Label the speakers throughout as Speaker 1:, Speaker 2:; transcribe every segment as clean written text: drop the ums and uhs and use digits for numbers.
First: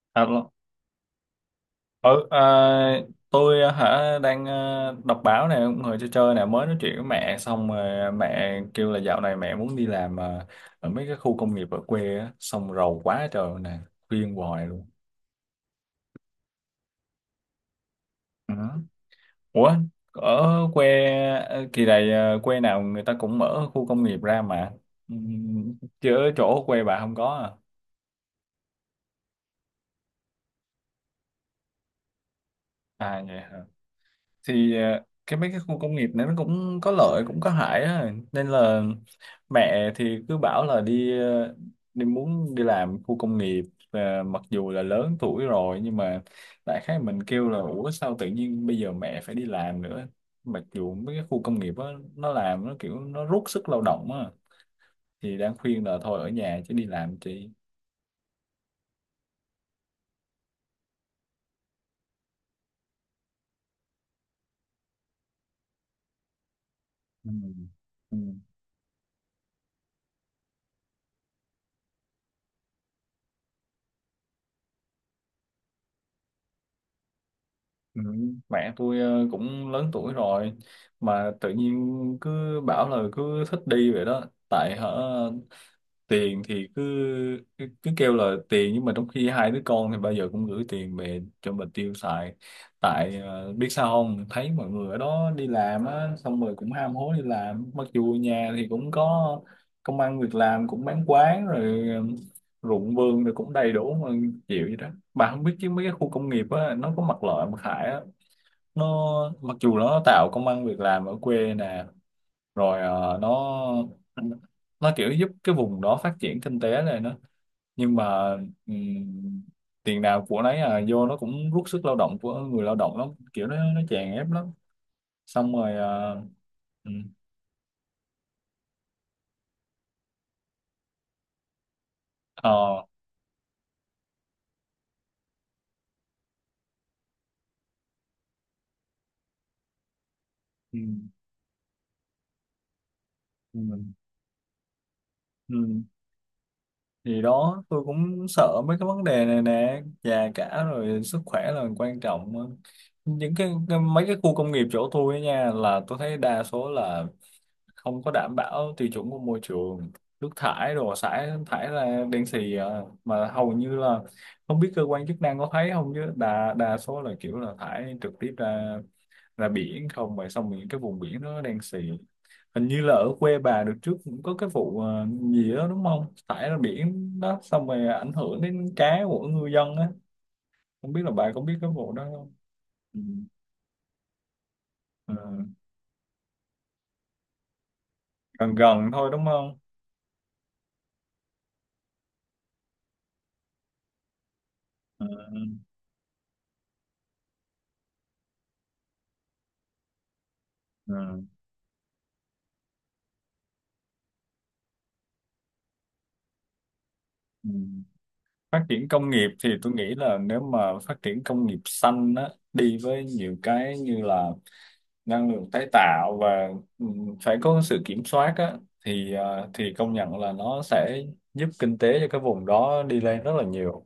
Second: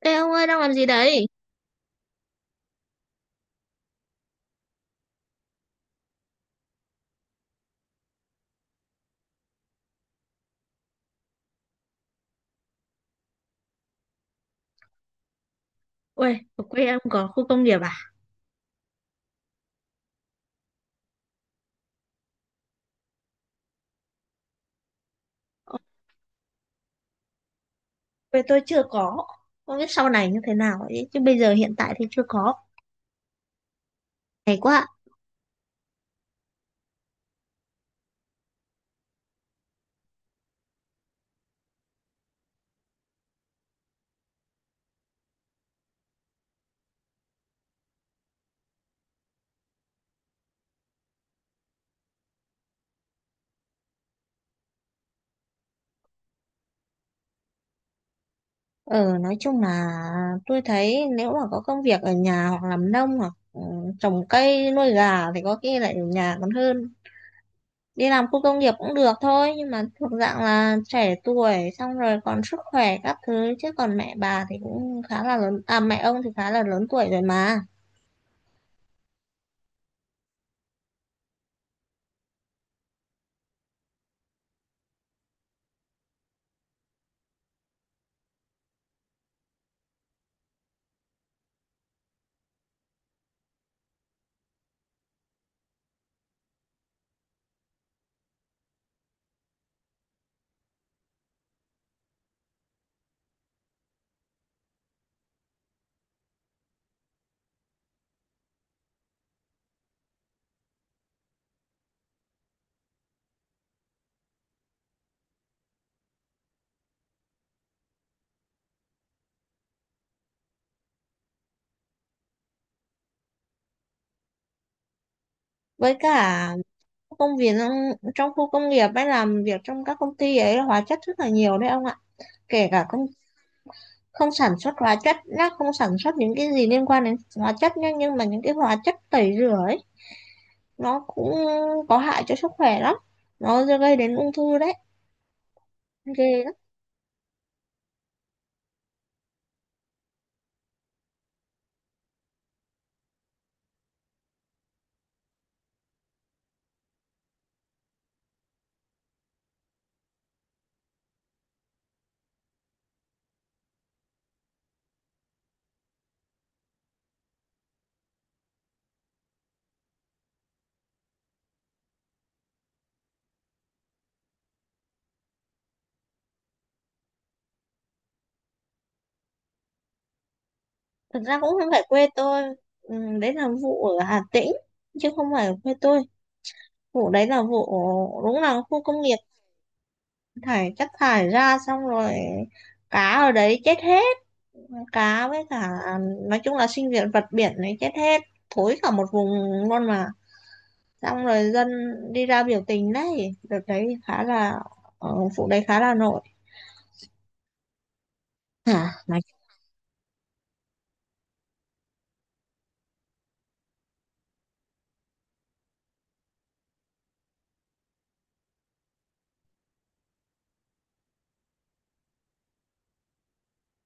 Speaker 1: Ê ông ơi
Speaker 2: Alo.
Speaker 1: đang làm gì đấy?
Speaker 2: Ừ, tôi à, hả đang đọc báo này, cũng ngồi chơi chơi này, mới nói chuyện với mẹ xong rồi mẹ kêu là dạo này mẹ muốn đi làm ở mấy cái khu công nghiệp ở quê á, xong rầu quá trời nè, khuyên hoài luôn.
Speaker 1: Ui, ở quê em có khu công nghiệp à?
Speaker 2: Ừ. Ủa, ở quê kỳ này quê nào người ta cũng mở khu công nghiệp ra mà. ừ,
Speaker 1: Ở
Speaker 2: chứ ở chỗ quê bà không có à?
Speaker 1: quê tôi chưa có. Không biết sau này như thế nào ấy. Chứ bây giờ hiện tại thì chưa có.
Speaker 2: À vậy hả.
Speaker 1: Hay
Speaker 2: Thì
Speaker 1: quá.
Speaker 2: cái mấy cái khu công nghiệp này nó cũng có lợi cũng có hại á, nên là mẹ thì cứ bảo là đi, đi muốn đi làm khu công nghiệp. Mặc dù là lớn tuổi rồi nhưng mà đại khái mình kêu là ủa sao tự nhiên bây giờ mẹ phải đi làm nữa, mặc dù mấy cái khu công nghiệp á nó làm nó kiểu nó rút sức lao động á, thì đang khuyên là thôi ở nhà chứ đi làm chị.
Speaker 1: Ờ, nói chung là tôi thấy nếu mà có công việc ở nhà hoặc làm nông hoặc trồng cây nuôi gà thì có khi lại ở nhà còn hơn.
Speaker 2: Ừ.
Speaker 1: Đi
Speaker 2: Ừ.
Speaker 1: làm khu công nghiệp cũng được thôi. Nhưng mà thuộc dạng là trẻ tuổi xong rồi còn sức khỏe các thứ. Chứ còn mẹ bà thì cũng khá là lớn. À, mẹ ông thì khá là lớn tuổi rồi mà,
Speaker 2: Ừ, mẹ tôi cũng lớn tuổi rồi, mà tự nhiên cứ bảo là cứ thích đi vậy đó. Tại tiền thì cứ cứ, cứ kêu là tiền, nhưng mà trong khi hai đứa con thì bao giờ cũng gửi tiền về cho mình tiêu xài. Tại biết sao, không thấy mọi người ở đó đi làm á xong rồi cũng ham hố đi làm, mặc dù nhà thì cũng có công ăn việc làm, cũng bán quán rồi, ruộng vườn rồi cũng đầy đủ mà, chịu vậy đó. Bà không biết chứ mấy cái khu công nghiệp á nó có mặt lợi mặt hại á, nó mặc dù nó tạo công ăn việc làm ở quê nè, rồi nó kiểu giúp cái vùng đó phát triển kinh tế này nữa, nhưng mà ừm, tiền nào của nấy, à vô nó cũng rút sức lao động của người lao động lắm, kiểu nó chèn ép lắm. Xong rồi.
Speaker 1: với
Speaker 2: Ờ,
Speaker 1: cả
Speaker 2: ừm,
Speaker 1: công việc trong khu công nghiệp hay làm việc trong các công ty ấy hóa chất rất là nhiều đấy ông ạ, kể
Speaker 2: ờ,
Speaker 1: cả không không sản xuất hóa chất, nó không sản xuất những cái gì liên quan đến hóa chất nhá, nhưng mà những cái hóa chất tẩy rửa ấy nó
Speaker 2: ừm,
Speaker 1: cũng có hại cho sức khỏe lắm, nó
Speaker 2: ừm,
Speaker 1: gây đến ung thư đấy,
Speaker 2: ừm.
Speaker 1: ghê lắm.
Speaker 2: Thì đó, tôi cũng sợ mấy cái vấn đề này nè, già cả rồi sức khỏe là quan trọng. Những cái mấy cái khu công nghiệp chỗ tôi ấy nha, là tôi thấy đa số là không có đảm bảo tiêu chuẩn của môi trường, nước thải đồ xả thải ra đen xì à. Mà hầu như là không biết cơ quan chức năng có thấy không, chứ đa đa số là kiểu là thải trực tiếp ra ra biển không vậy, xong những cái vùng biển đó đen xì. Hình như là ở quê bà được trước cũng có cái vụ gì đó đúng không, thải ra biển đó, xong rồi ảnh hưởng đến cá của ngư dân á, không biết là
Speaker 1: Thực
Speaker 2: bà
Speaker 1: ra
Speaker 2: có
Speaker 1: cũng
Speaker 2: biết
Speaker 1: không
Speaker 2: cái
Speaker 1: phải
Speaker 2: vụ đó
Speaker 1: quê
Speaker 2: không.
Speaker 1: tôi.
Speaker 2: Ừ.
Speaker 1: Đấy là vụ ở Hà Tĩnh chứ
Speaker 2: Ờ,
Speaker 1: không phải ở quê tôi. Vụ đấy là vụ, đúng
Speaker 2: gần
Speaker 1: là khu
Speaker 2: gần
Speaker 1: công
Speaker 2: thôi
Speaker 1: nghiệp
Speaker 2: đúng không.
Speaker 1: thải chất thải ra xong rồi cá ở đấy chết hết,
Speaker 2: Ừ.
Speaker 1: cá với cả à, nói chung là sinh viên vật biển này chết hết, thối cả một vùng luôn mà.
Speaker 2: Ừ.
Speaker 1: Xong rồi dân đi ra biểu tình đấy, đợt đấy khá là ờ, vụ đấy khá là nổi.
Speaker 2: Ừ. Phát triển
Speaker 1: hả
Speaker 2: công
Speaker 1: nói
Speaker 2: nghiệp thì tôi nghĩ là nếu mà phát triển công nghiệp xanh á, đi với nhiều cái như là năng lượng tái tạo và phải có sự kiểm soát á, thì thì công nhận là nó sẽ giúp kinh tế cho cái vùng đó đi lên rất là nhiều.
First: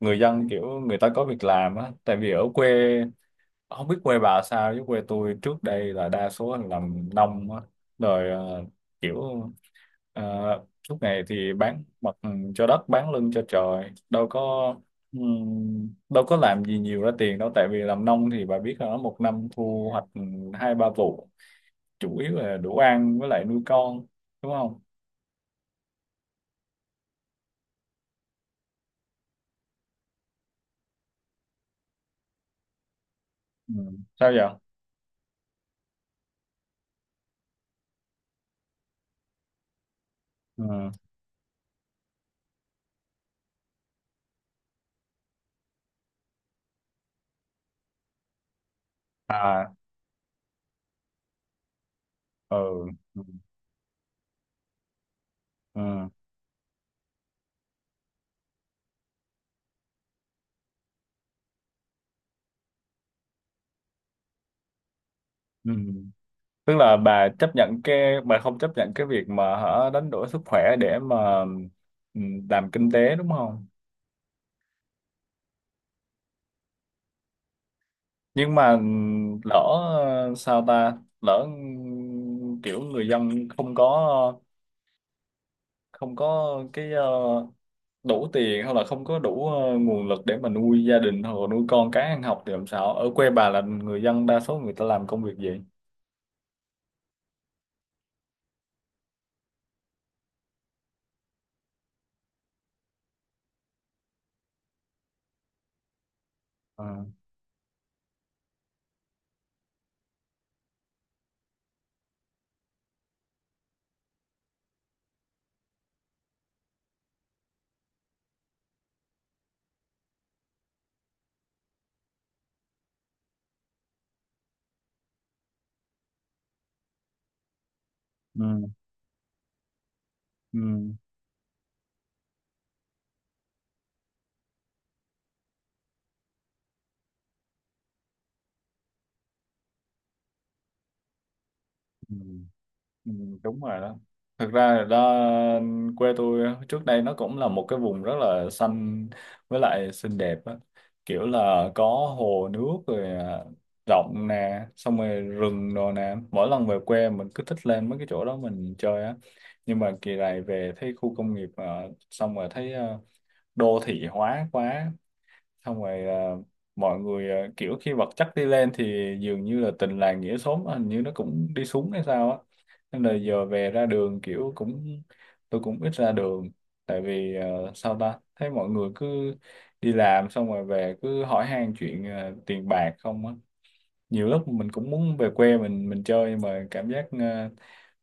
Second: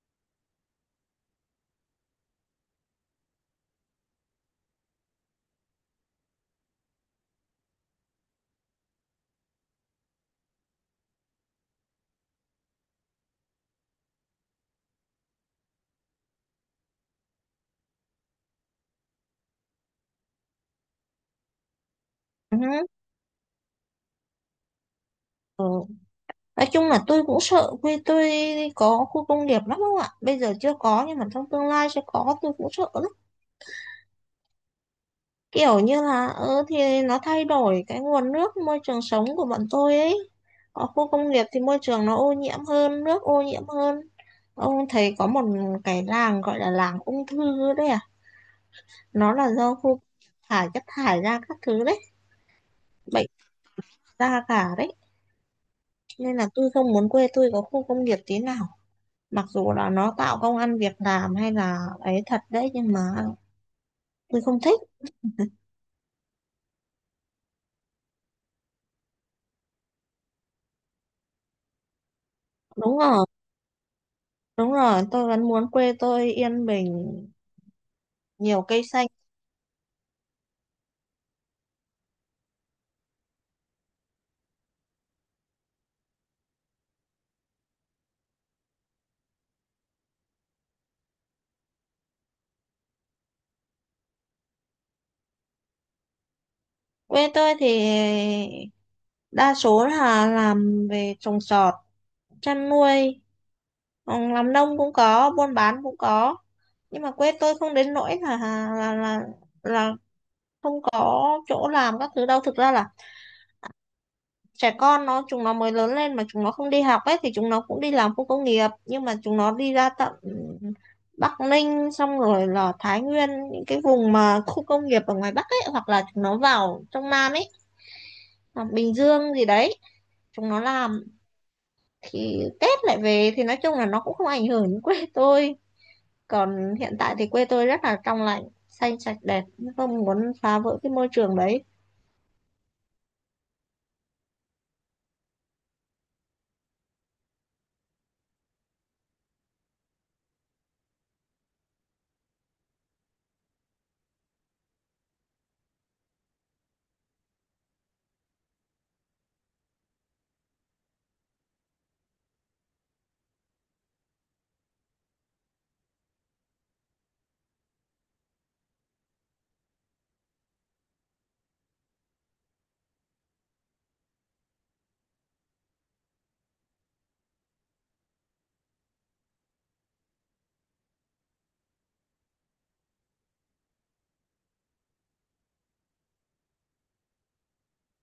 Speaker 2: Người dân kiểu người ta có việc làm á, tại vì ở quê, không biết quê bà sao chứ quê tôi trước đây là đa số là làm nông á, rồi kiểu ờ, suốt ngày thì bán mặt cho đất bán lưng cho trời, đâu có làm gì nhiều ra tiền đâu, tại vì làm nông thì bà biết là nó một năm thu hoạch hai ba vụ, chủ yếu là
Speaker 1: Ừ.
Speaker 2: đủ ăn với lại nuôi con, đúng không.
Speaker 1: Ừ. Nói chung là tôi cũng sợ quê tôi có khu công nghiệp lắm không ạ? Bây giờ chưa có nhưng mà trong tương lai sẽ có, tôi cũng sợ
Speaker 2: Ừ. Sao vậy?
Speaker 1: kiểu như là, thì nó thay đổi cái nguồn nước môi trường sống của bọn tôi ấy. Ở
Speaker 2: Ừ.
Speaker 1: khu công nghiệp thì môi trường nó ô nhiễm hơn, nước ô nhiễm hơn. Ông thấy có một cái làng gọi là làng ung thư đấy à, nó là
Speaker 2: À.
Speaker 1: do khu thải chất thải ra các thứ đấy,
Speaker 2: Ừ. Ừ.
Speaker 1: bệnh ra cả đấy,
Speaker 2: Ừ.
Speaker 1: nên là tôi không muốn quê tôi có khu công nghiệp tí nào. Mặc dù là nó tạo công ăn việc làm hay là ấy thật đấy, nhưng mà tôi không thích.
Speaker 2: Ừ. Tức là bà chấp nhận cái, bà không chấp nhận cái việc mà đánh đổi sức khỏe để mà làm kinh
Speaker 1: Đúng
Speaker 2: tế
Speaker 1: rồi,
Speaker 2: đúng không.
Speaker 1: đúng rồi, tôi vẫn muốn quê tôi yên bình,
Speaker 2: Nhưng
Speaker 1: nhiều
Speaker 2: mà
Speaker 1: cây xanh.
Speaker 2: lỡ sao ta, lỡ kiểu người dân không có, không có cái đủ tiền, hoặc là không có đủ nguồn lực để mà nuôi gia đình hoặc là nuôi con cái ăn học, thì làm sao, ở quê bà là người dân đa số người ta làm công việc gì?
Speaker 1: Quê tôi thì đa số là làm về trồng trọt, chăn nuôi, làm nông cũng có, buôn bán cũng có. Nhưng
Speaker 2: À.
Speaker 1: mà quê tôi không đến nỗi là là là không có chỗ làm các thứ đâu. Thực ra là trẻ con chúng nó mới lớn lên mà chúng nó không đi học ấy thì chúng nó cũng đi làm khu công nghiệp, nhưng mà chúng nó đi ra tận Bắc Ninh xong rồi là Thái Nguyên, những cái vùng mà khu công nghiệp ở ngoài Bắc ấy, hoặc là chúng nó vào trong Nam ấy, hoặc
Speaker 2: Ừ.
Speaker 1: Bình Dương gì đấy, chúng nó
Speaker 2: Ừ,
Speaker 1: làm thì Tết lại về, thì nói chung là nó cũng không ảnh hưởng đến quê tôi. Còn hiện tại thì quê tôi rất là trong lành, xanh sạch đẹp, không muốn phá vỡ cái môi trường đấy.
Speaker 2: ừ. Ừ, đúng rồi đó. Thực ra là đó, quê tôi trước đây nó cũng là một cái vùng rất là xanh với lại xinh đẹp á. Kiểu là có hồ nước rồi, rộng nè, xong rồi rừng đồ nè, mỗi lần về quê mình cứ thích lên mấy cái chỗ đó mình chơi á. Nhưng mà kỳ này về thấy khu công nghiệp xong rồi thấy đô thị hóa quá, xong rồi mọi người kiểu khi vật chất đi lên thì dường như là tình làng nghĩa xóm hình như nó cũng đi xuống hay sao á. Nên là giờ về ra đường kiểu cũng, tôi cũng ít ra đường, tại vì sao ta thấy mọi người cứ đi làm xong rồi về cứ hỏi han chuyện tiền bạc không á. Nhiều lúc mình cũng muốn về quê mình chơi, nhưng mà cảm giác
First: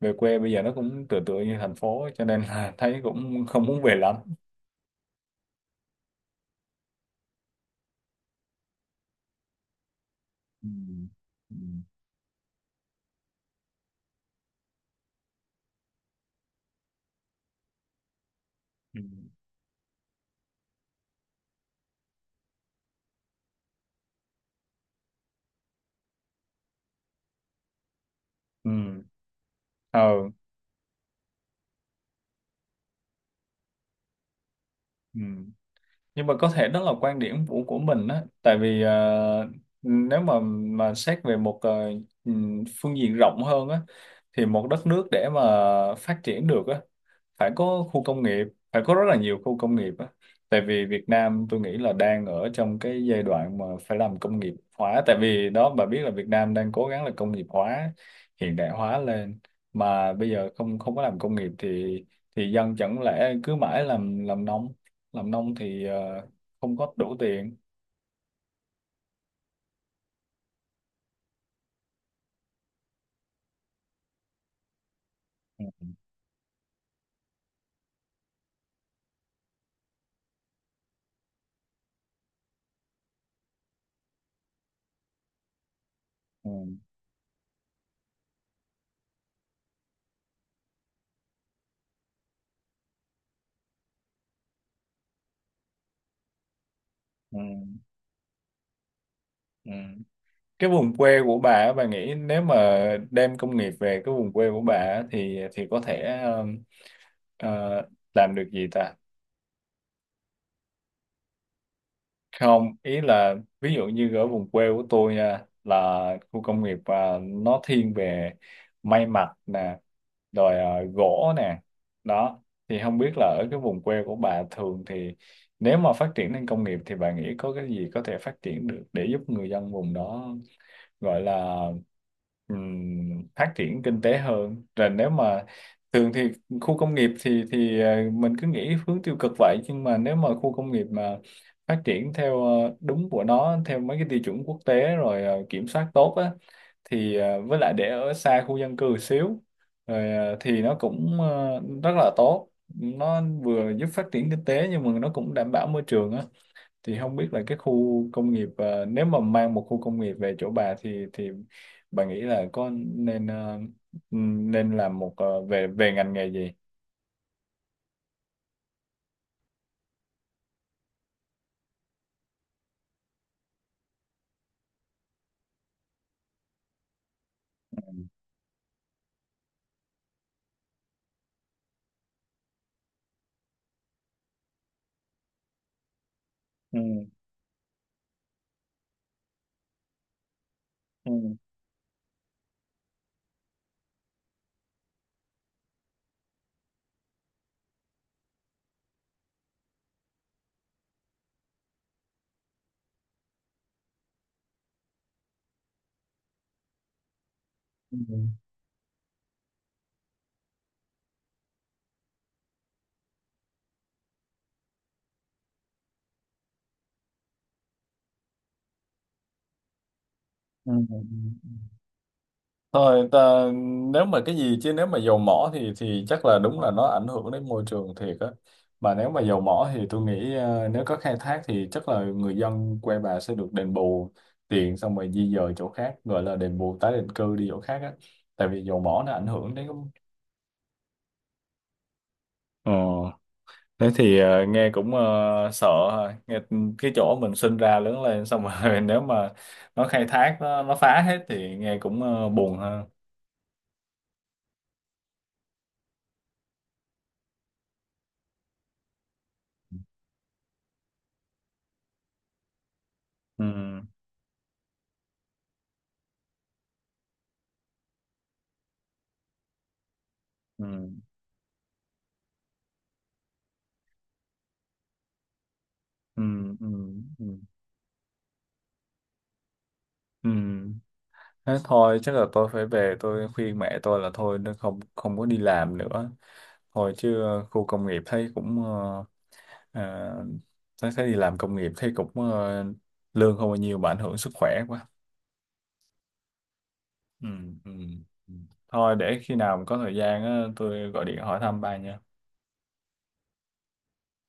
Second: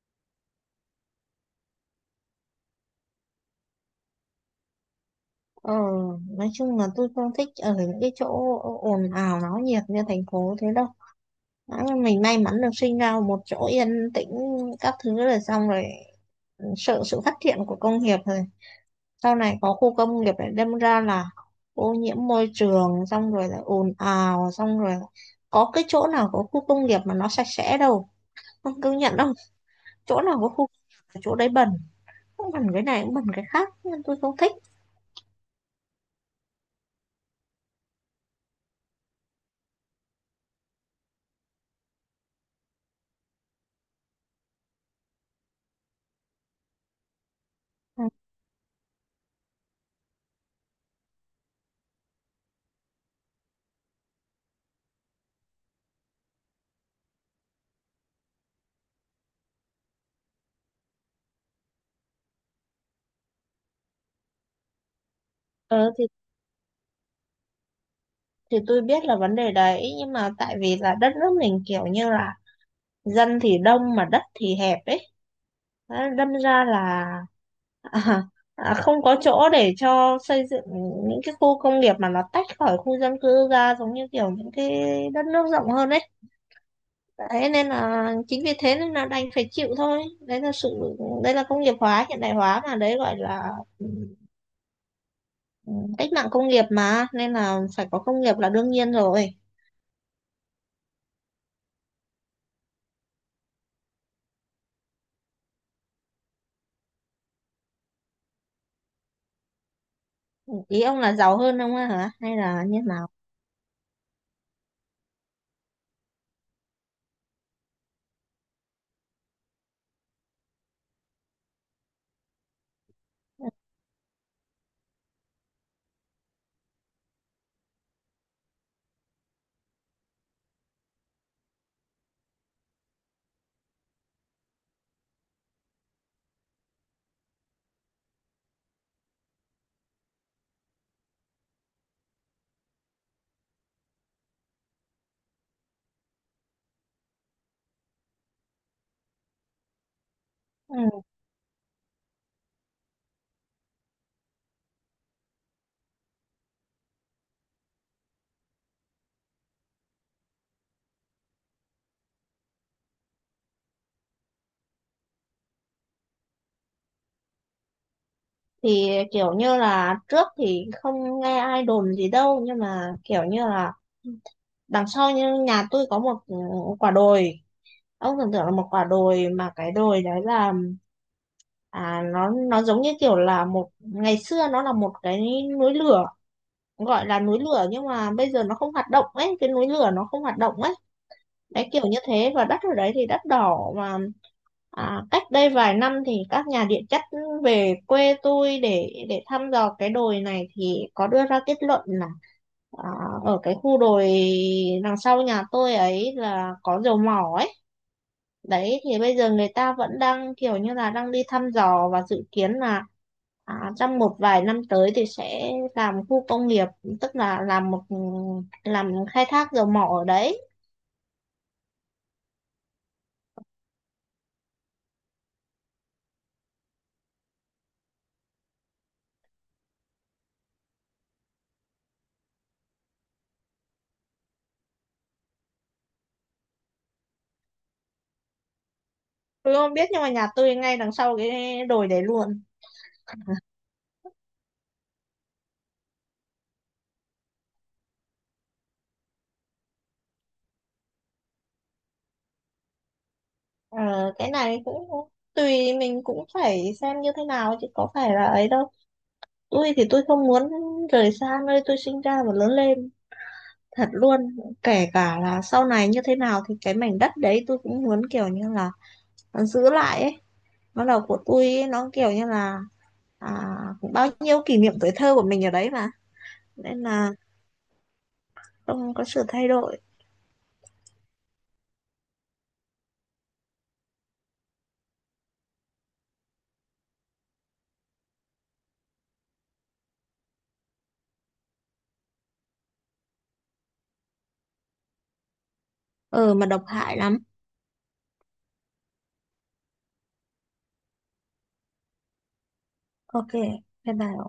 Speaker 2: về quê bây giờ nó cũng tựa tựa như thành phố ấy, cho nên là thấy cũng không muốn về lắm.
Speaker 1: ờ, nói chung là tôi không thích ở những cái chỗ ồn ào náo nhiệt như thành phố thế
Speaker 2: Ừ.
Speaker 1: đâu.
Speaker 2: Ừ.
Speaker 1: Nói là mình may mắn được sinh ra ở một chỗ yên tĩnh các thứ, rồi xong rồi sợ sự phát triển của công nghiệp, rồi sau này có khu công nghiệp để đâm ra là ô nhiễm môi trường, xong rồi là ồn ào, xong rồi là có cái chỗ nào có khu công nghiệp mà nó sạch sẽ đâu,
Speaker 2: Ừ.
Speaker 1: không công nhận đâu. Chỗ
Speaker 2: Ừ.
Speaker 1: nào có khu công nghiệp là chỗ đấy bẩn, cũng bẩn cái này cũng bẩn cái khác, nên tôi không thích.
Speaker 2: Ừ. Nhưng mà có thể đó là quan điểm của mình á, tại vì nếu mà xét về một ừ, phương diện rộng hơn á, thì một đất nước để mà phát triển được á phải có khu
Speaker 1: ừ,
Speaker 2: công nghiệp, phải có rất là nhiều khu công nghiệp á. Tại vì Việt Nam tôi nghĩ là đang ở trong cái giai đoạn mà phải làm công nghiệp hóa, tại vì đó bà biết là Việt Nam đang cố gắng là công nghiệp hóa hiện đại hóa lên, mà bây giờ không không có làm công nghiệp thì dân chẳng lẽ cứ mãi làm nông, làm nông thì
Speaker 1: Ờ, thì
Speaker 2: không có đủ tiền.
Speaker 1: thì tôi biết là vấn đề đấy, nhưng mà tại vì là đất nước mình kiểu như là dân thì đông mà đất thì hẹp ấy. Đấy, đâm ra là à, không có chỗ để cho xây dựng những cái khu công nghiệp mà nó tách khỏi khu dân cư ra, giống như kiểu những cái đất nước rộng hơn ấy.
Speaker 2: Ừ.
Speaker 1: Đấy, nên là chính vì thế nên là đành phải chịu thôi, đấy là sự đây là công nghiệp hóa hiện đại hóa mà, đấy gọi là ừ, cách mạng công nghiệp mà, nên
Speaker 2: Ừ.
Speaker 1: là phải có công nghiệp là đương nhiên rồi.
Speaker 2: Ừ. Cái vùng quê của bà á, bà nghĩ nếu mà đem công nghiệp về cái vùng quê của bà á, thì có thể Ờ, làm được gì ta?
Speaker 1: Ý ông là giàu hơn ông á hả hay là
Speaker 2: Không,
Speaker 1: như
Speaker 2: ý
Speaker 1: nào?
Speaker 2: là ví dụ như ở vùng quê của tôi nha, là khu công nghiệp nó thiên về may mặc nè, rồi gỗ nè. Đó, thì không biết là ở cái vùng quê của bà thường thì nếu mà phát triển lên công nghiệp thì bà nghĩ có cái gì có thể phát triển được để giúp người dân vùng đó gọi là phát triển kinh tế hơn. Rồi nếu mà thường thì khu công nghiệp thì mình cứ nghĩ hướng tiêu cực vậy, nhưng mà nếu mà khu công nghiệp mà phát triển theo đúng của nó, theo mấy cái tiêu chuẩn quốc tế rồi kiểm soát tốt á, thì với lại để ở xa khu dân cư xíu, rồi thì nó
Speaker 1: Ừ.
Speaker 2: cũng rất là tốt. Nó vừa giúp phát triển kinh tế nhưng mà nó cũng đảm bảo môi trường á. Thì không biết là cái khu công nghiệp, nếu mà mang một khu công nghiệp về chỗ bà thì bà nghĩ là có nên, nên làm một về về ngành nghề gì?
Speaker 1: Thì kiểu như là trước thì không nghe ai đồn gì đâu, nhưng mà kiểu như là đằng sau như nhà tôi có một quả đồi. Ông tưởng tượng là một quả đồi mà cái đồi đấy là nó giống như kiểu là một ngày xưa nó là một cái núi lửa,
Speaker 2: Ừ,
Speaker 1: gọi là núi lửa nhưng mà bây giờ nó không hoạt động ấy, cái núi lửa nó không hoạt động ấy,
Speaker 2: ừ,
Speaker 1: đấy kiểu như thế. Và đất ở đấy thì đất đỏ mà. Cách đây vài năm thì các nhà địa chất về quê tôi để thăm dò cái đồi này thì có đưa ra kết luận là à, ở cái khu đồi đằng sau nhà tôi ấy là có dầu mỏ ấy.
Speaker 2: ừ,
Speaker 1: Đấy thì bây giờ người ta vẫn đang kiểu như là đang đi thăm dò và dự kiến là, trong một vài năm tới thì sẽ làm khu công nghiệp, tức là làm một làm khai thác dầu mỏ ở đấy.
Speaker 2: ừ. Thôi ta, nếu mà cái gì chứ nếu mà dầu mỏ thì chắc là đúng là nó ảnh hưởng đến môi trường thiệt á. Mà nếu mà dầu mỏ thì tôi nghĩ nếu có khai thác thì chắc là người dân quê bà sẽ được đền bù tiền, xong rồi di dời chỗ khác, gọi là đền bù tái định cư đi chỗ khác á. Tại vì dầu mỏ nó ảnh hưởng
Speaker 1: Tôi
Speaker 2: đến.
Speaker 1: không biết nhưng mà nhà tôi ngay đằng sau cái đồi đấy luôn.
Speaker 2: Ờ, thế thì nghe cũng sợ ha. Nghe cái chỗ mình sinh ra lớn lên xong rồi nếu mà nó, khai thác, nó phá hết thì nghe cũng buồn ha.
Speaker 1: Ờ, cái này cũng tùy mình cũng phải xem như thế nào chứ có phải là ấy đâu. Tôi thì tôi không muốn rời xa nơi tôi sinh ra và lớn lên,
Speaker 2: Ừ.
Speaker 1: thật luôn. Kể cả là sau này như thế nào thì cái mảnh đất đấy tôi cũng muốn kiểu như là giữ lại ấy,
Speaker 2: Ừ.
Speaker 1: nó là của tôi ấy, nó kiểu như là à, bao nhiêu kỷ niệm tuổi thơ của mình ở đấy mà,
Speaker 2: Ừ, ừ,
Speaker 1: nên là
Speaker 2: ừ,
Speaker 1: không có sự thay đổi.
Speaker 2: ừ. Thế thôi chắc là tôi phải về tôi khuyên mẹ tôi là thôi, nó không không có đi làm nữa, thôi chứ khu công nghiệp thấy cũng, ờ, thấy thấy đi làm công nghiệp thấy cũng lương không bao nhiêu mà ảnh hưởng sức khỏe quá.
Speaker 1: Ờ mà độc hại lắm.
Speaker 2: Ừ, ừ. Ừ. Thôi để khi nào mà có thời gian á, tôi gọi điện hỏi thăm ba nha.
Speaker 1: Ok, bye bye.